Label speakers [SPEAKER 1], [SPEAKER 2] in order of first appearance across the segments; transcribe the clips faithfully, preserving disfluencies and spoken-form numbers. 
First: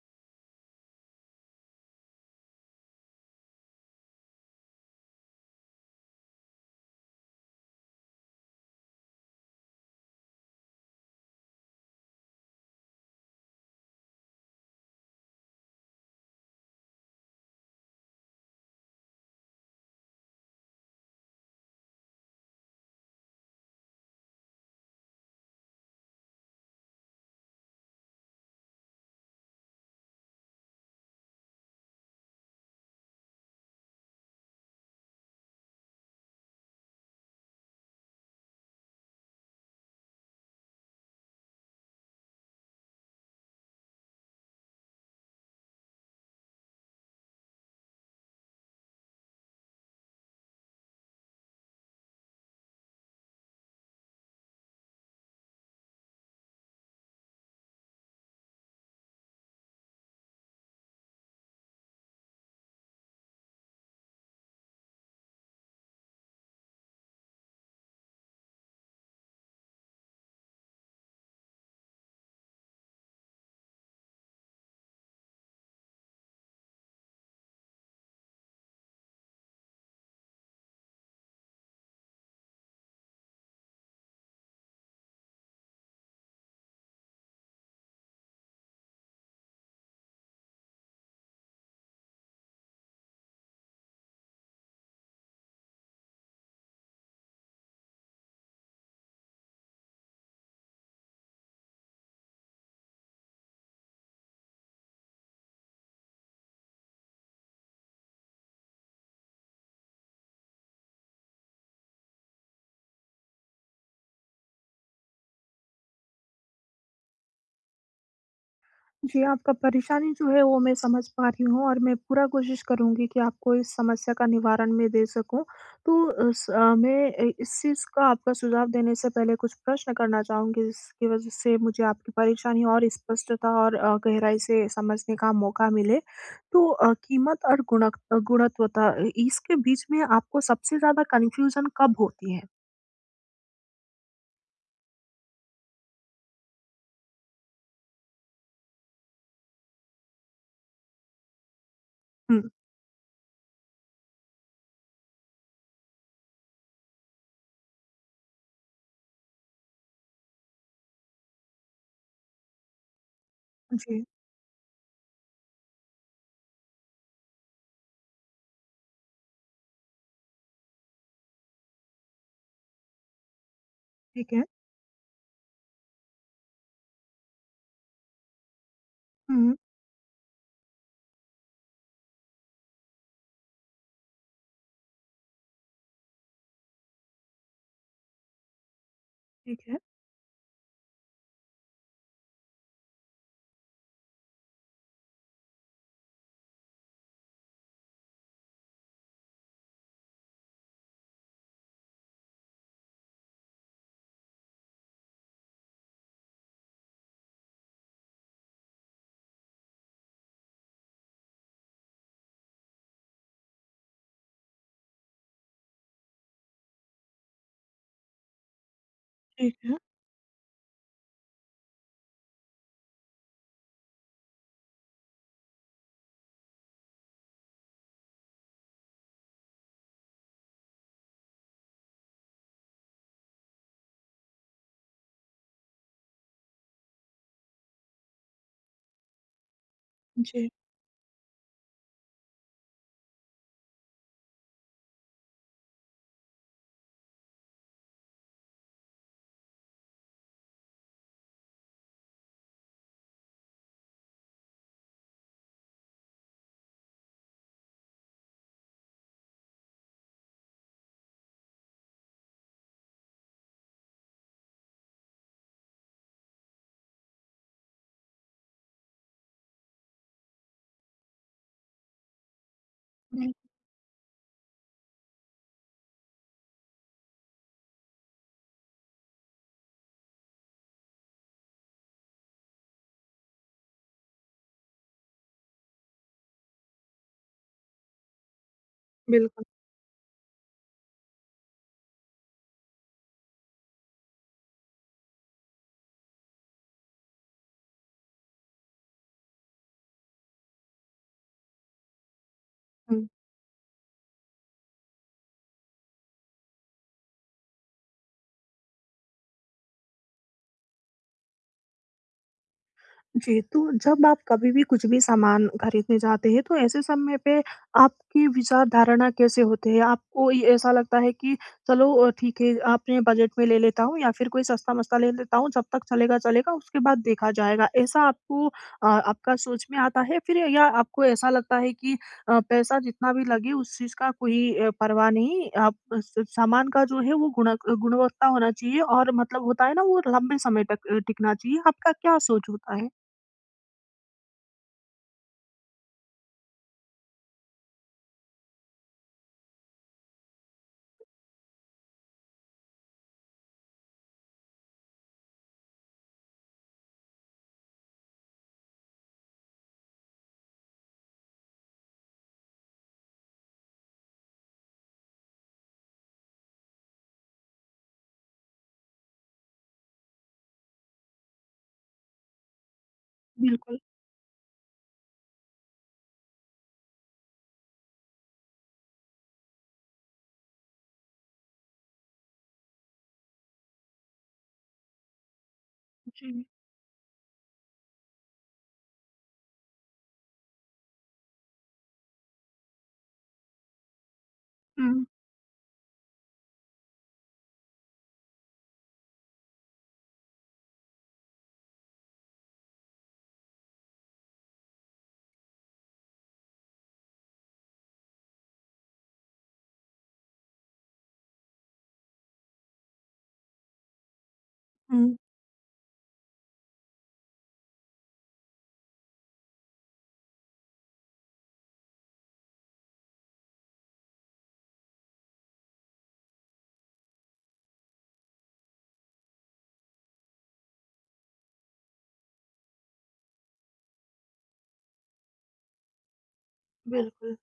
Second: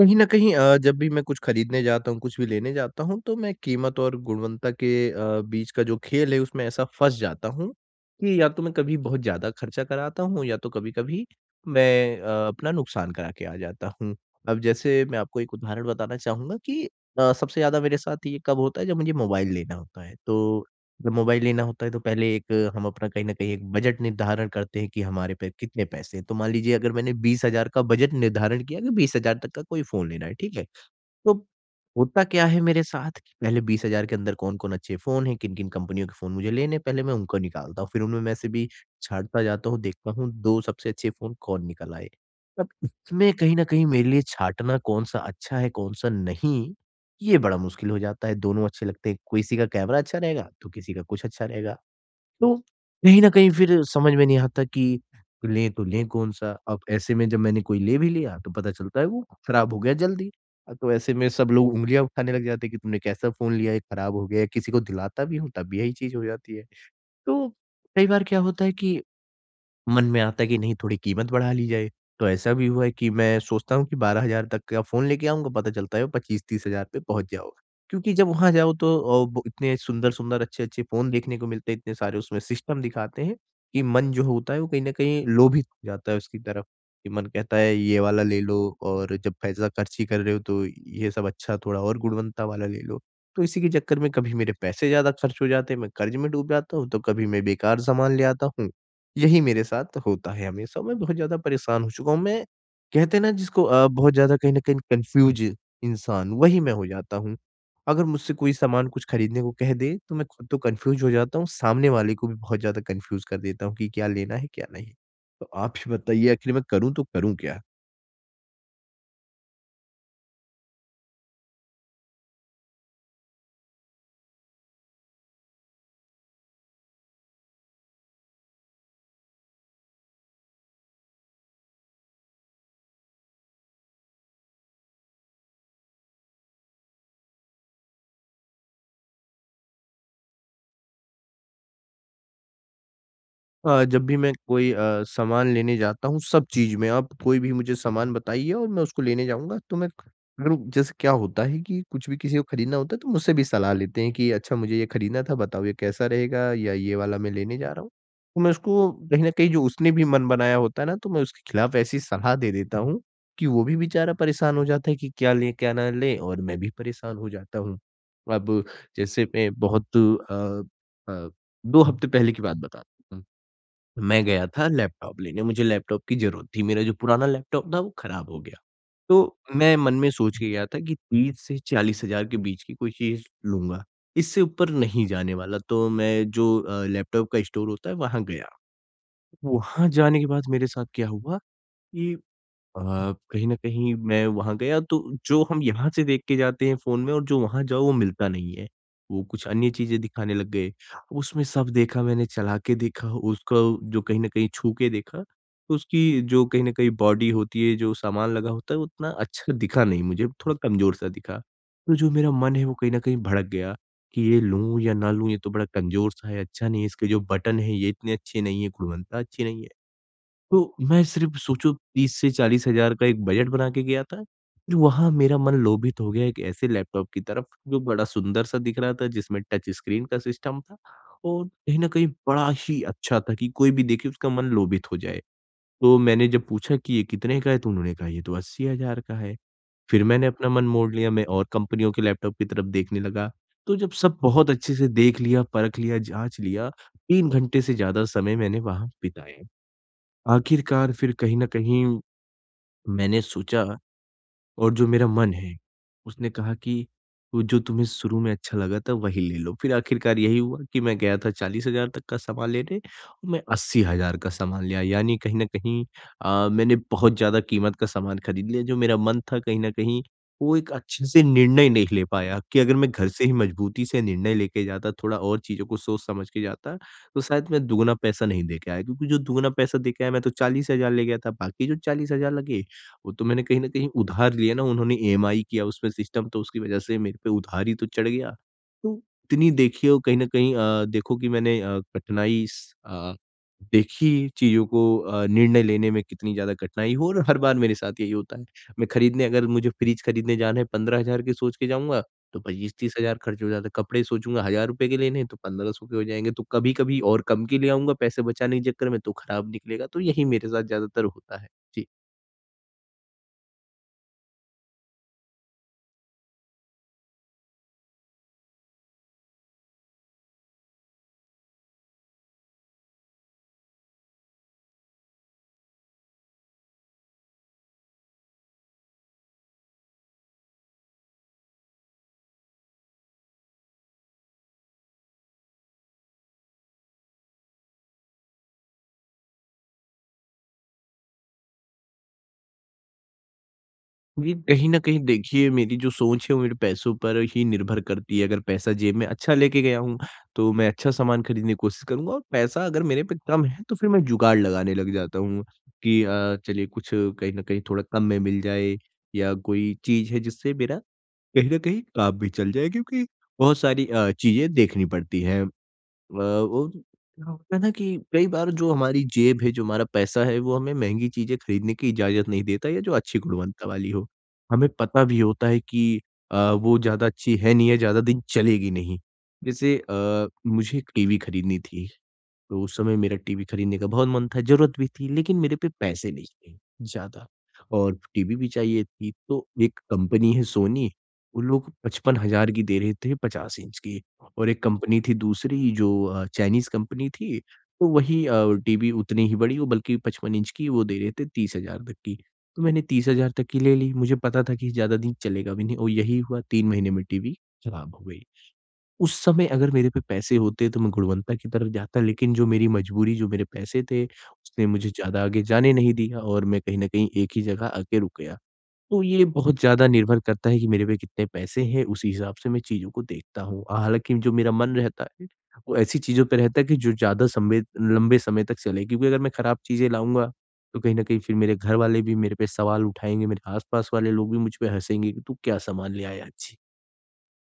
[SPEAKER 1] कहीं न कहीं अ, जब भी मैं कुछ खरीदने जाता हूँ, कुछ भी लेने जाता हूँ, तो मैं कीमत और गुणवत्ता के अ, बीच का जो खेल है, उसमें ऐसा फँस जाता हूँ कि या तो मैं कभी बहुत ज़्यादा खर्चा कराता हूँ या तो कभी-कभी मैं अ, अपना नुकसान करा के आ जाता हूँ। अब जैसे मैं आपको एक उदाहरण बताना चाहूँगा कि अ, सबसे ज़्यादा मेरे साथ ये कब होता है, जब मुझे मोबाइल लेना होता है। तो जब मोबाइल लेना होता है तो पहले एक हम अपना कहीं न कहीं एक बजट निर्धारण करते हैं कि हमारे पे कितने पैसे हैं। तो मान लीजिए अगर मैंने बीस हज़ार का बजट निर्धारण किया कि बीस हज़ार तक का कोई फ़ोन लेना है, ठीक है? तो होता क्या है मेरे साथ कि पहले बीस हज़ार के अंदर कौन-कौन अच्छे फ़ोन हैं, किन-किन कंपनियों के फ़ोन मुझे लेने हैं, पहले मैं उनको निकालता हूँ। फिर उनमें मैं से भी छाँटता जाता हूँ, देखता हूँ दो सबसे अच्छे फ़ोन कौन निकल आए। अब इसमें कहीं न कहीं मेरे लिए छाँटना कौन-सा अच्छा है, कौन-सा नहीं, ये बड़ा मुश्किल हो जाता है। दोनों अच्छे लगते हैं, किसी का कैमरा अच्छा रहेगा, तो किसी का कुछ अच्छा रहेगा। तो कहीं न कहीं फिर समझ में नहीं आता कि लें तो लें कौन-सा? अब ऐसे में जब मैंने कोई ले भी लिया तो पता चलता है वो खराब हो गया जल्दी। अ, तो ऐसे में सब लोग उँगलियाँ उठाने लग जाते हैं कि तुमने कैसा फ़ोन लिया है, खराब हो गया है। किसी को दिलाता भी हूँ तब भी यही चीज़ हो जाती है। तो कई बार क्या होता है कि मन में आता है कि नहीं थोड़ी कीमत बढ़ा ली जाए। तो ऐसा भी हुआ है कि मैं सोचता हूँ कि बारह हज़ार तक का फ़ोन लेके आऊँगा, पता चलता है वो पच्चीस तीस हज़ार पे पहुँच जाओ। क्योंकि जब वहाँ जाओ तो अ, ब इतने सुंदर-सुंदर, अच्छे-अच्छे फ़ोन देखने को मिलते हैं, इतने सारे उसमें सिस्टम दिखाते हैं कि मन जो होता है वो कहीं न कहीं लोभित हो जाता है उसकी तरफ, कि मन कहता है ये वाला ले लो और जब पैसा खर्च ही कर रहे हो तो ये सब अच्छा थोड़ा और गुणवत्ता वाला ले लो। तो इसी के चक्कर में कभी मेरे पैसे ज़्यादा खर्च हो जाते हैं, मैं कर्ज़ में डूब जाता हूँ, तो कभी मैं बेकार सामान ले आता हूँ। यही मेरे साथ होता है हमेशा, मैं बहुत ज़्यादा परेशान हो चुका हूँ। मैं कहते हैं ना जिसको अ, बहुत ज़्यादा कहीं न कहीं कन्फ्यूज़ इंसान, वही मैं हो जाता हूँ। अगर मुझसे कोई सामान कुछ खरीदने को कह दे, तो मैं खुद तो कन्फ्यूज़ हो जाता हूँ, सामने वाले को भी बहुत ज़्यादा कन्फ्यूज़ कर देता हूँ कि क्या लेना है, क्या नहीं। तो आप ही बताइए आखिर मैं करूँ तो करूँ क्या?
[SPEAKER 2] जी, आपका परेशानी जो है वो मैं समझ पा रही हूँ और मैं पूरा कोशिश करूँगी कि आपको इस समस्या का निवारण मैं दे सकूँ। तो अ, स अ, मैं अ, इस चीज़ का आपका सुझाव देने से पहले कुछ प्रश्न करना चाहूँगी जिसकी वजह से मुझे आपकी परेशानी और स्पष्टता और अ, गहराई से समझने का मौका मिले। तो अ, कीमत और गुणक अ, गुणवत्ता अ, इसके बीच में आपको सबसे ज़्यादा कन्फ्यूज़न कब होती है?
[SPEAKER 1] अ, जब भी मैं कोई अ, सामान लेने जाता हूँ सब चीज़ में, आप कोई भी मुझे सामान बताइए और मैं उसको लेने जाऊँगा तो मैं अगर जैसे क्या होता है कि कुछ भी किसी
[SPEAKER 2] हुँ।
[SPEAKER 1] को खरीदना होता है तो मुझसे भी सलाह लेते हैं कि अच्छा मुझे ये खरीदना था बताओ ये कैसा रहेगा या ये वाला मैं लेने जा रहा हूँ। तो मैं उसको कहीं न कहीं जो उसने भी मन बनाया होता है ना तो मैं उसके खिलाफ ऐसी सलाह दे देता हूँ कि वो भी
[SPEAKER 2] जी,
[SPEAKER 1] बेचारा परेशान हो जाता है कि क्या लें, क्या ना लें और मैं भी परेशान हो जाता हूँ। अब जैसे मैं बहुत अ अ, दो हफ्ते पहले की बात बताता हूँ। मैं
[SPEAKER 2] ठीक है।
[SPEAKER 1] गया था लैपटॉप लेने, मुझे लैपटॉप की ज़रूरत थी, मेरा जो पुराना लैपटॉप था वो खराब हो गया। तो
[SPEAKER 2] हुँ,
[SPEAKER 1] मैं मन में सोच के गया था कि तीस से चालीस हज़ार के बीच की कोई चीज़ लूँगा, इससे ऊपर नहीं जाने वाला। तो मैं जो अ, लैपटॉप का स्टोर होता है वहाँ गया,
[SPEAKER 2] ठीक है,
[SPEAKER 1] वहाँ जाने के बाद मेरे साथ क्या हुआ कि अ, कहीं न कहीं मैं वहाँ गया तो जो हम यहाँ से देख के जाते हैं फ़ोन में और जो वहाँ जाओ वो मिलता नहीं है। वो कुछ अन्य चीज़ें दिखाने लग गए। उसमें सब देखा मैंने चला के देखा उसका जो कहीं न कहीं छू के देखा, तो उसकी जो कहीं न कहीं बॉडी होती है, जो सामान लगा होता है उतना अच्छा दिखा नहीं मुझे, थोड़ा कमज़ोर-सा दिखा। तो जो मेरा मन है वो कहीं न कहीं भड़क गया कि ये लूँ या ना लूँ, ये तो बड़ा कमज़ोर-सा है, अच्छा नहीं है, इसके जो बटन हैं ये इतने अच्छे नहीं हैं, गुणवत्ता अच्छी
[SPEAKER 2] ठीक
[SPEAKER 1] नहीं है।
[SPEAKER 2] है।
[SPEAKER 1] तो मैं सिर्फ़ सोचो तीस से चालीस हज़ार का एक बजट बना के गया था। फिर वहाँ मेरा मन लोभित हो गया एक ऐसे लैपटॉप की तरफ जो बड़ा सुंदर-सा दिख रहा था जिसमें टच स्क्रीन का सिस्टम था और कहीं न कहीं बड़ा ही अच्छा था कि कोई भी देखे उसका मन लोभित हो जाए। तो मैंने जब पूछा कि ये कितने का है? तो उन्होंने कहा ये तो अस्सी हज़ार का है। फिर मैंने
[SPEAKER 2] जी।
[SPEAKER 1] अपना मन मोड़ लिया, मैं और कंपनियों के लैपटॉप की तरफ देखने लगा। तो जब सब बहुत अच्छे से देख लिया, परख लिया, जाँच लिया, तीन घंटे से ज़्यादा समय मैंने वहाँ बिताया। आखिरकार फिर कहीं न कहीं मैंने सोचा और जो मेरा मन है, उसने कहा कि वो जो तुम्हें शुरू में अच्छा लगा था वही ले लो। फिर आखिरकार यही हुआ कि मैं गया था चालीस हज़ार तक का सामान लेने और मैं अस्सी हज़ार का सामान ले आया। यानी कहीं न कहीं अ, मैंने बहुत ज़्यादा कीमत का सामान खरीद लिया जो मेरा मन था कहीं न कहीं वो एक अच्छे से निर्णय नहीं ले पाया कि अगर मैं घर से
[SPEAKER 2] हुँ,
[SPEAKER 1] ही मजबूती से निर्णय लेके जाता, थोड़ा और चीज़ों को सोच समझ के जाता, तो शायद मैं दुगना पैसा नहीं दे के आया क्योंकि जो दुगना पैसा दे के आया मैं तो चालीस हज़ार ले गया था, बाकी जो चालीस हज़ार लगे वो तो मैंने कहीं न कहीं उधार लिया ना, उन्होंने ई एम आई किया उसमें सिस्टम तो उसकी वज़ह से मेरे पे उधार ही तो चढ़ गया। तो
[SPEAKER 2] बिल्कुल।
[SPEAKER 1] इतनी देखिए और कहीं न कहीं अ, देखो कि मैंने अ, कठिनाई स अ, देखी चीज़ों को अ, निर्णय लेने में कितनी ज़्यादा कठिनाई हो और हर बार मेरे साथ यही होता है। मैं खरीदने अगर मुझे फ्रिज खरीदने जाना है पंद्रह हज़ार की सोच के जाऊँगा, तो
[SPEAKER 2] हुँ।
[SPEAKER 1] पच्चीस तीस हज़ार खर्च हो जाता है। कपड़े सोचूँगा ₹हज़ार रुपए के लेने हैं, तो पंद्रह सौ के हो जाएँगे। तो कभी-कभी और कम के ले आऊँगा पैसे बचाने के चक्कर में, तो खराब निकलेगा। तो यही मेरे साथ ज़्यादातर होता है। जी।
[SPEAKER 2] जी, तो जब आप कभी भी कुछ भी सामान खरीदने जाते हैं, तो ऐसे समय पे आपकी विचार धारणा कैसे होते हैं? आपको ये ऐसा लगता है कि चलो अ, ठीक है, आपने बजट में ले लेता हूँ या फिर कोई सस्ता-मस्ता ले लेता हूँ, जब तक चलेगा, चलेगा, उसके बाद देखा जाएगा। ऐसा आपको अ, आपका सोच में आता है फिर या आपको ऐसा लगता है कि अ, पैसा जितना भी लगे उस चीज़ का कोई अ, परवाह नहीं, आप स सामान का जो है वो गुणक गुणवत्ता होना चाहिए और मतलब होता है ना, वो लंबे समय तक अ, टिकना चाहिए। आपका क्या सोच होता है?
[SPEAKER 1] ये कहीं न कहीं देखिए मेरी जो सोच है वो मेरे पैसों पर ही निर्भर करती है। अगर पैसा जेब में अच्छा लेके गया हूँ, तो मैं अच्छा सामान खरीदने की कोशिश करूँगा और पैसा अगर मेरे पे कम है तो फिर मैं जुगाड़ लगाने लग जाता हूँ कि अ, चलिए कुछ कहीं न कहीं थोड़ा कम में मिल जाए या कोई चीज़ है जिससे मेरा कहीं न कहीं काम भी चल जाए क्योंकि बहुत सारी अ, चीज़ें देखनी पड़ती हैं। अ, वो क्या होता है ना कि कई बार जो हमारी जेब है, जो हमारा पैसा है, वो हमें महँगी चीज़ें खरीदने की इजाज़त नहीं देता या जो अच्छी गुणवत्ता
[SPEAKER 2] बिल्कुल,
[SPEAKER 1] वाली हो। हमें पता भी होता है कि अ, वो ज़्यादा अच्छी है नहीं है, ज़्यादा दिन चलेगी नहीं। जैसे अ, मुझे एक टीवी खरीदनी थी। तो उस समय मेरा टीवी खरीदने का बहुत मन था, ज़रूरत भी थी, लेकिन मेरे पे पैसे नहीं
[SPEAKER 2] जी।
[SPEAKER 1] थे ज़्यादा और टीवी भी चाहिए थी। तो एक कंपनी है सोनी, वो लोग पचपन हज़ार की दे रहे थे पचास इंच की और एक कंपनी
[SPEAKER 2] हुँ,
[SPEAKER 1] थी दूसरी जो अ, चाइनीज़ कंपनी थी, तो वही अ, टीवी उतनी ही बड़ी, वो बल्कि पचपन इंच की वो दे रहे थे तीस हज़ार तक की। तो मैंने तीस हज़ार तक की ले ली, मुझे पता था कि ज़्यादा दिन चलेगा भी नहीं और यही हुआ तीन महीने में टीवी खराब हो गई। उस समय अगर मेरे पे पैसे होते तो मैं गुणवत्ता की तरफ जाता लेकिन जो मेरी मजबूरी, जो मेरे पैसे थे, उसने मुझे
[SPEAKER 2] हुँ।
[SPEAKER 1] ज़्यादा आगे जाने नहीं दिया और मैं कहीं न कहीं एक ही जगह आके रुक गया। तो ये बहुत ज़्यादा निर्भर करता है कि मेरे पे कितने पैसे हैं, उसी हिसाब से मैं चीज़ों को देखता हूँ। हालाँकि जो मेरा मन रहता है, वो ऐसी चीज़ों पे रहता है कि जो ज़्यादा समय लंबे समय तक चले क्योंकि अगर मैं खराब चीज़ें लाऊँगा, तो कहीं न कहीं फिर मेरे घर वाले भी मेरे पे सवाल उठाएँगे, मेरे आस-पास वाले लोग भी मुझ पे हँसेंगे कि तू क्या सामान ले आया? छी!
[SPEAKER 2] बिल्कुल।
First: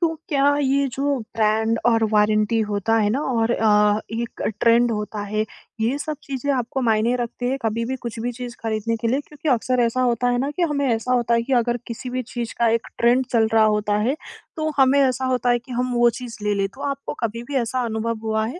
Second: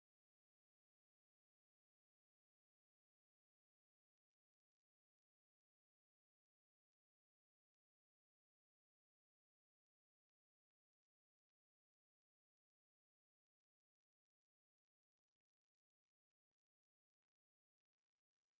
[SPEAKER 2] तो क्या ये जो ब्रांड और वारंटी होता है ना और अ, एक ट्रेंड होता है, ये सब चीज़ें आपको मायने रखती है कभी भी कुछ भी चीज़ खरीदने के लिए? क्योंकि अक्सर ऐसा होता है ना कि हमें ऐसा होता है कि अगर किसी भी चीज़ का एक ट्रेंड चल रहा होता है, तो हमें ऐसा होता है कि हम वो चीज़ ले लें। तो आपको कभी भी ऐसा अनुभव हुआ है?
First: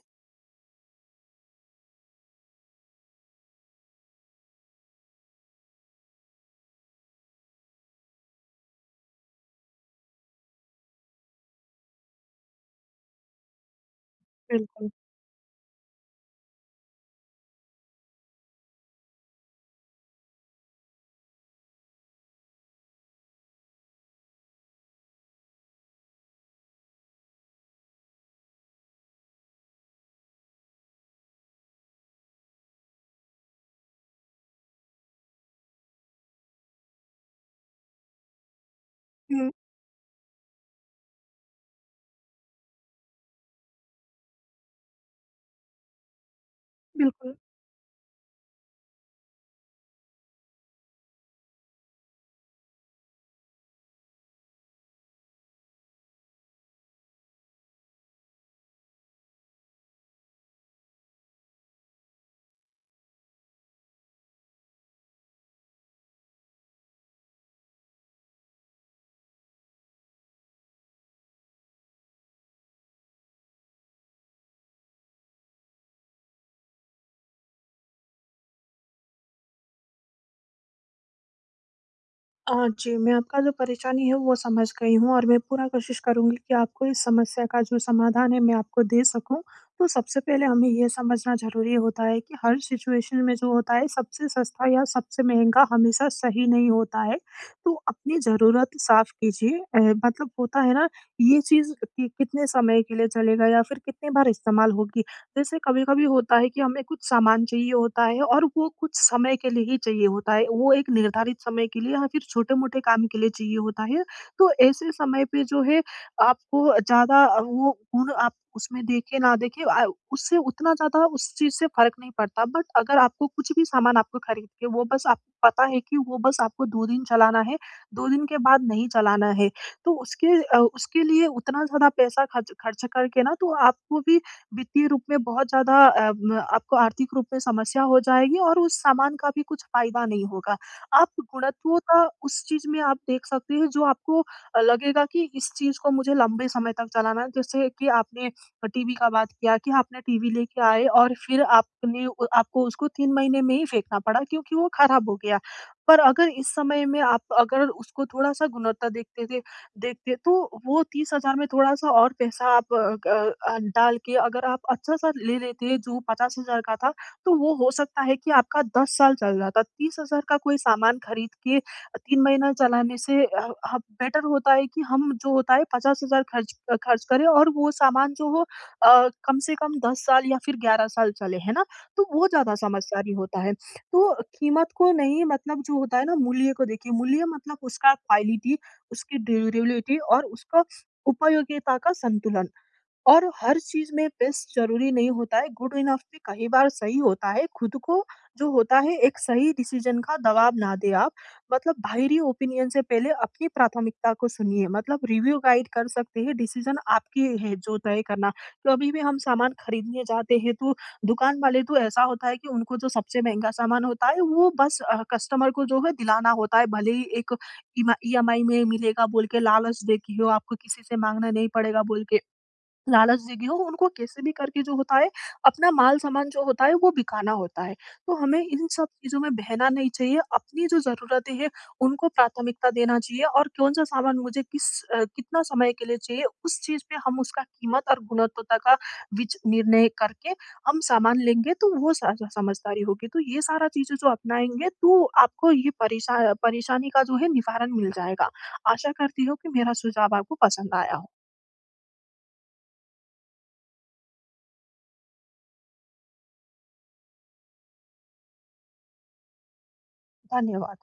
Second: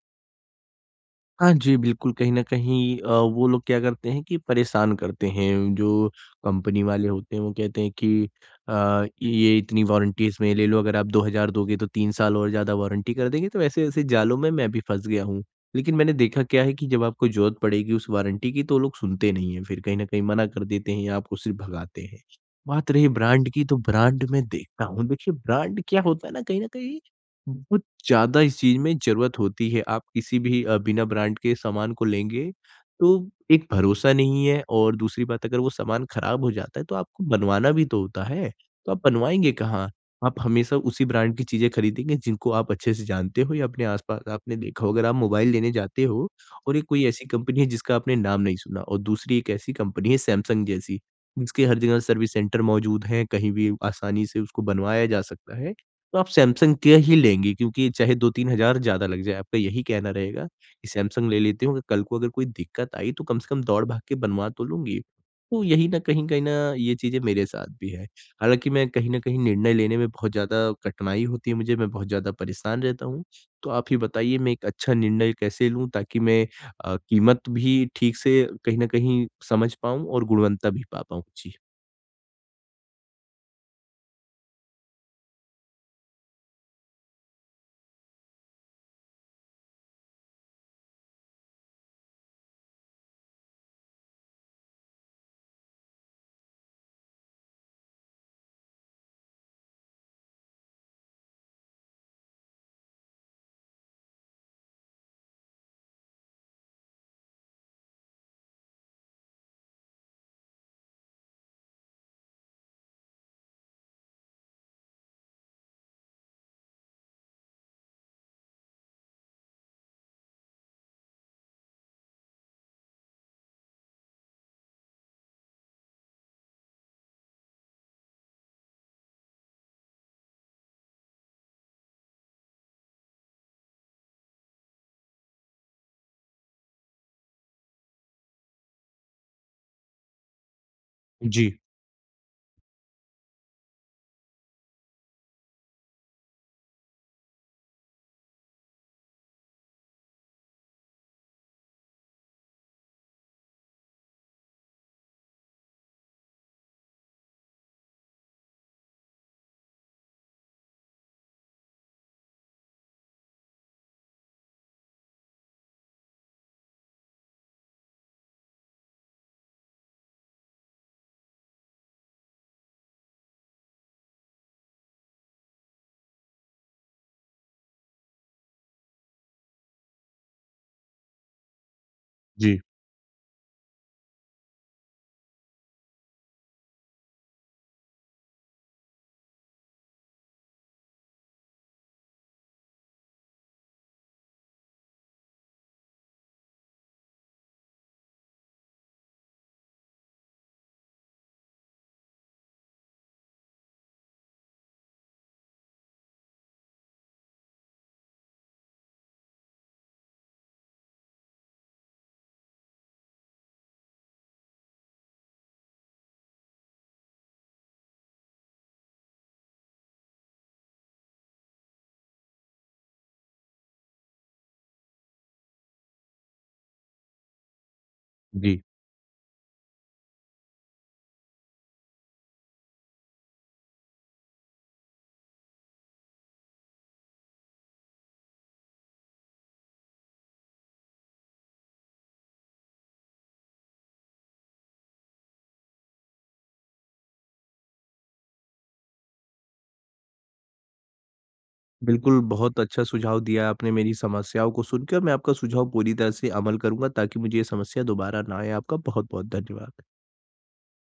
[SPEAKER 1] हाँ जी, बिल्कुल, कहीं न कहीं अ, वो लोग क्या करते हैं कि परेशान करते हैं, जो कंपनी वाले होते हैं वो कहते हैं कि अ, ये इतनी वारंटी इसमें ले लो, अगर आप दो हज़ार दोगे तो तीन साल और ज़्यादा वारंटी कर देंगे, तो ऐसे-ऐसे जालों में मैं भी
[SPEAKER 2] बिल्कुल।
[SPEAKER 1] फँस गया हूँ। लेकिन मैंने देखा क्या है कि जब आपको ज़रूरत पड़ेगी उस वारंटी की तो वो लोग सुनते नहीं हैं, फिर कहीं न कहीं मना कर देते हैं या आपको सिर्फ़ भगाते हैं। बात रही ब्रांड की, तो ब्रांड मैं देखता हूँ, देखिए ब्रांड क्या होता है ना, कहीं न कहीं ज़्यादा इस चीज़ में ज़रूरत होती है। आप किसी भी अ, बिना ब्रांड के सामान को लेंगे, तो एक भरोसा नहीं है और दूसरी बात अगर वो सामान खराब हो जाता है, तो आपको बनवाना भी तो होता है। तो आप
[SPEAKER 2] हुँ,
[SPEAKER 1] बनवाएँगे कहाँ? आप हमेशा उसी ब्रांड की चीज़ें खरीदेंगे जिनको आप अच्छे से जानते हो या अपने आस-पास आपने देखा हो। अगर आप मोबाइल लेने जाते हो और ये कोई ऐसी
[SPEAKER 2] बिल्कुल।
[SPEAKER 1] कंपनी है जिसका आपने नाम नहीं सुना और दूसरी एक ऐसी कंपनी है सैमसंग जैसी, जिसके हर जगह सर्विस सेंटर मौजूद हैं, कहीं भी आसानी से उसको बनवाया जा सकता है। तो आप सैमसंग के ही लेंगी क्योंकि चाहे दो तीन हज़ार ज़्यादा लग जाए, आपका यही कहना रहेगा कि सैमसंग ले लेती हूँ, अगर कल को अगर कोई दिक्कत आई तो कम से कम दौड़ भाग के बनवा तो लूँगी। तो यही ना कहीं कहीं ना ये चीज़ें मेरे साथ भी है। हालाँकि मैं कहीं न कहीं निर्णय लेने में बहुत ज़्यादा कठिनाई होती है मुझे, मैं बहुत ज़्यादा परेशान रहता हूँ। तो आप ही बताइए मैं एक अच्छा निर्णय कैसे लूँ ताकि मैं अ, कीमत भी ठीक से कहीं न कहीं समझ पाऊँ और गुणवत्ता भी पा पाऊँ? जी।
[SPEAKER 2] अ, जी, मैं आपका जो परेशानी है वो समझ गई हूँ और मैं पूरा कोशिश करूँगी कि आपको इस समस्या का जो समाधान है मैं आपको दे सकूँ। तो सबसे पहले हमें ये समझना ज़रूरी होता है कि हर सिचुएशन में जो होता है सबसे सस्ता या सबसे महँगा हमेशा सही नहीं होता है। तो अपनी ज़रूरत साफ़ कीजिए अ, मतलब होता है ना ये चीज़ कि कितने समय के लिए चलेगा या फिर कितनी बार इस्तेमाल होगी। जैसे कभी-कभी होता है कि हमें कुछ सामान चाहिए होता है और वो कुछ समय के लिए ही चाहिए होता है। वो एक निर्धारित समय के लिए या फिर छोटे-मोटे काम के लिए चाहिए होता है। तो ऐसे समय पे जो है आपको ज़्यादा अ, वो गुण आप उसमें देखें ना देखें अ, उससे उतना ज़्यादा उस चीज़ से फ़र्क नहीं पड़ता। बट अगर आपको कुछ भी सामान आपको खरीद के वो बस आपको पता है कि वो बस आपको दो दिन चलाना है, दो दिन के बाद नहीं चलाना है। तो उसके अ, उसके लिए उतना ज़्यादा पैसा खर्च खर्च करके ना तो आपको भी वित्तीय रूप में बहुत ज़्यादा अ, म आपको आर्थिक रूप में समस्या हो जाएगी और उस सामान का भी कुछ फ़ायदा नहीं होगा। आप
[SPEAKER 1] जी,
[SPEAKER 2] गुणत्वता उस चीज़ में आप देख सकते हैं जो आपको अ, लगेगा कि इस चीज़ को मुझे लंबे समय तक चलाना है। जैसे कि आपने अ, टी वी का बात किया कि आपने टी वी लेके आए और फिर आपने उ आपको उसको तीन महीने में ही फेंकना पड़ा क्योंकि वो खराब हो गया। पर अगर इस समय में आप अगर उसको थोड़ा-सा गुणवत्ता देखते थे देखिए, तो वो तीस हज़ार में थोड़ा-सा और पैसा आप अ ग- अ, डाल के अगर आप अच्छा-सा ले लेते जो पचास हज़ार का था, तो वो हो सकता है कि आपका दस साल चल जाता। तीस हज़ार का कोई सामान खरीद के तीन महीना चलाने से अ, ह बेटर होता है कि हम जो होता है पचास हज़ार खर्च अ, खर्च करें और वो सामान जो हो अ, कम से कम दस साल या फिर ग्यारह साल चले, है ना? तो वो ज़्यादा
[SPEAKER 1] जी,
[SPEAKER 2] समझदारी होता है। तो कीमत को नहीं मतलब जो होता है ना मूल्य को देखिए, मूल्य मतलब उसका क्वालिटी उसकी ड्यूरेबिलिटी और उसका उपयोगिता का संतुलन। और हर चीज़ में बेस्ट ज़रूरी नहीं होता है, गुड इनफ भी कई बार सही होता है। खुद को जो होता है एक सही डिसीज़न का दबाव ना दें आप। मतलब बाहरी ओपिनियन से पहले अपनी प्राथमिकता को सुनिए। मतलब रिव्यू गाइड कर सकते हैं, डिसीज़न आपकी है जो तय करना। कभी भी हम सामान खरीदने जाते हैं तो दुकान वाले तो ऐसा होता है कि उनको जो सबसे महँगा सामान होता है वो बस अ, कस्टमर को जो है दिलाना होता है। भले ही एक ईमा ई एम आई में मिलेगा बोल के लालच देके हो, आपको किसी से माँगना नहीं पड़ेगा बोल के। लालच देगी हो, उनको कैसे भी करके जो होता है, अपना माल-सामान जो होता है वो बिकाना होता है। तो हमें
[SPEAKER 1] जी।
[SPEAKER 2] इन सब चीज़ों में बहना नहीं चाहिए, अपनी जो ज़रूरतें हैं उनको प्राथमिकता देना चाहिए और कौन-सा सामान मुझे किस अ, कितना समय के लिए चाहिए उस चीज़ पे हम उसका कीमत और गुणवत्ता का विच निर्णय करके हम सामान लेंगे तो वो स समझदारी होगी। तो ये सारा चीज़ें जो अपनाएँगे तो आपको ये परेशा परेशानी का जो है निवारण मिल जाएगा। आशा करती हूँ कि मेरा सुझाव आपको पसंद आया हो।
[SPEAKER 1] बिल्कुल, बहुत अच्छा सुझाव दिया आपने मेरी समस्याओं को सुनकर, मैं आपका सुझाव पूरी तरह से अमल करूँगा ताकि मुझे ये समस्या दोबारा ना आए। आपका बहुत-बहुत धन्यवाद।
[SPEAKER 2] धन्यवाद।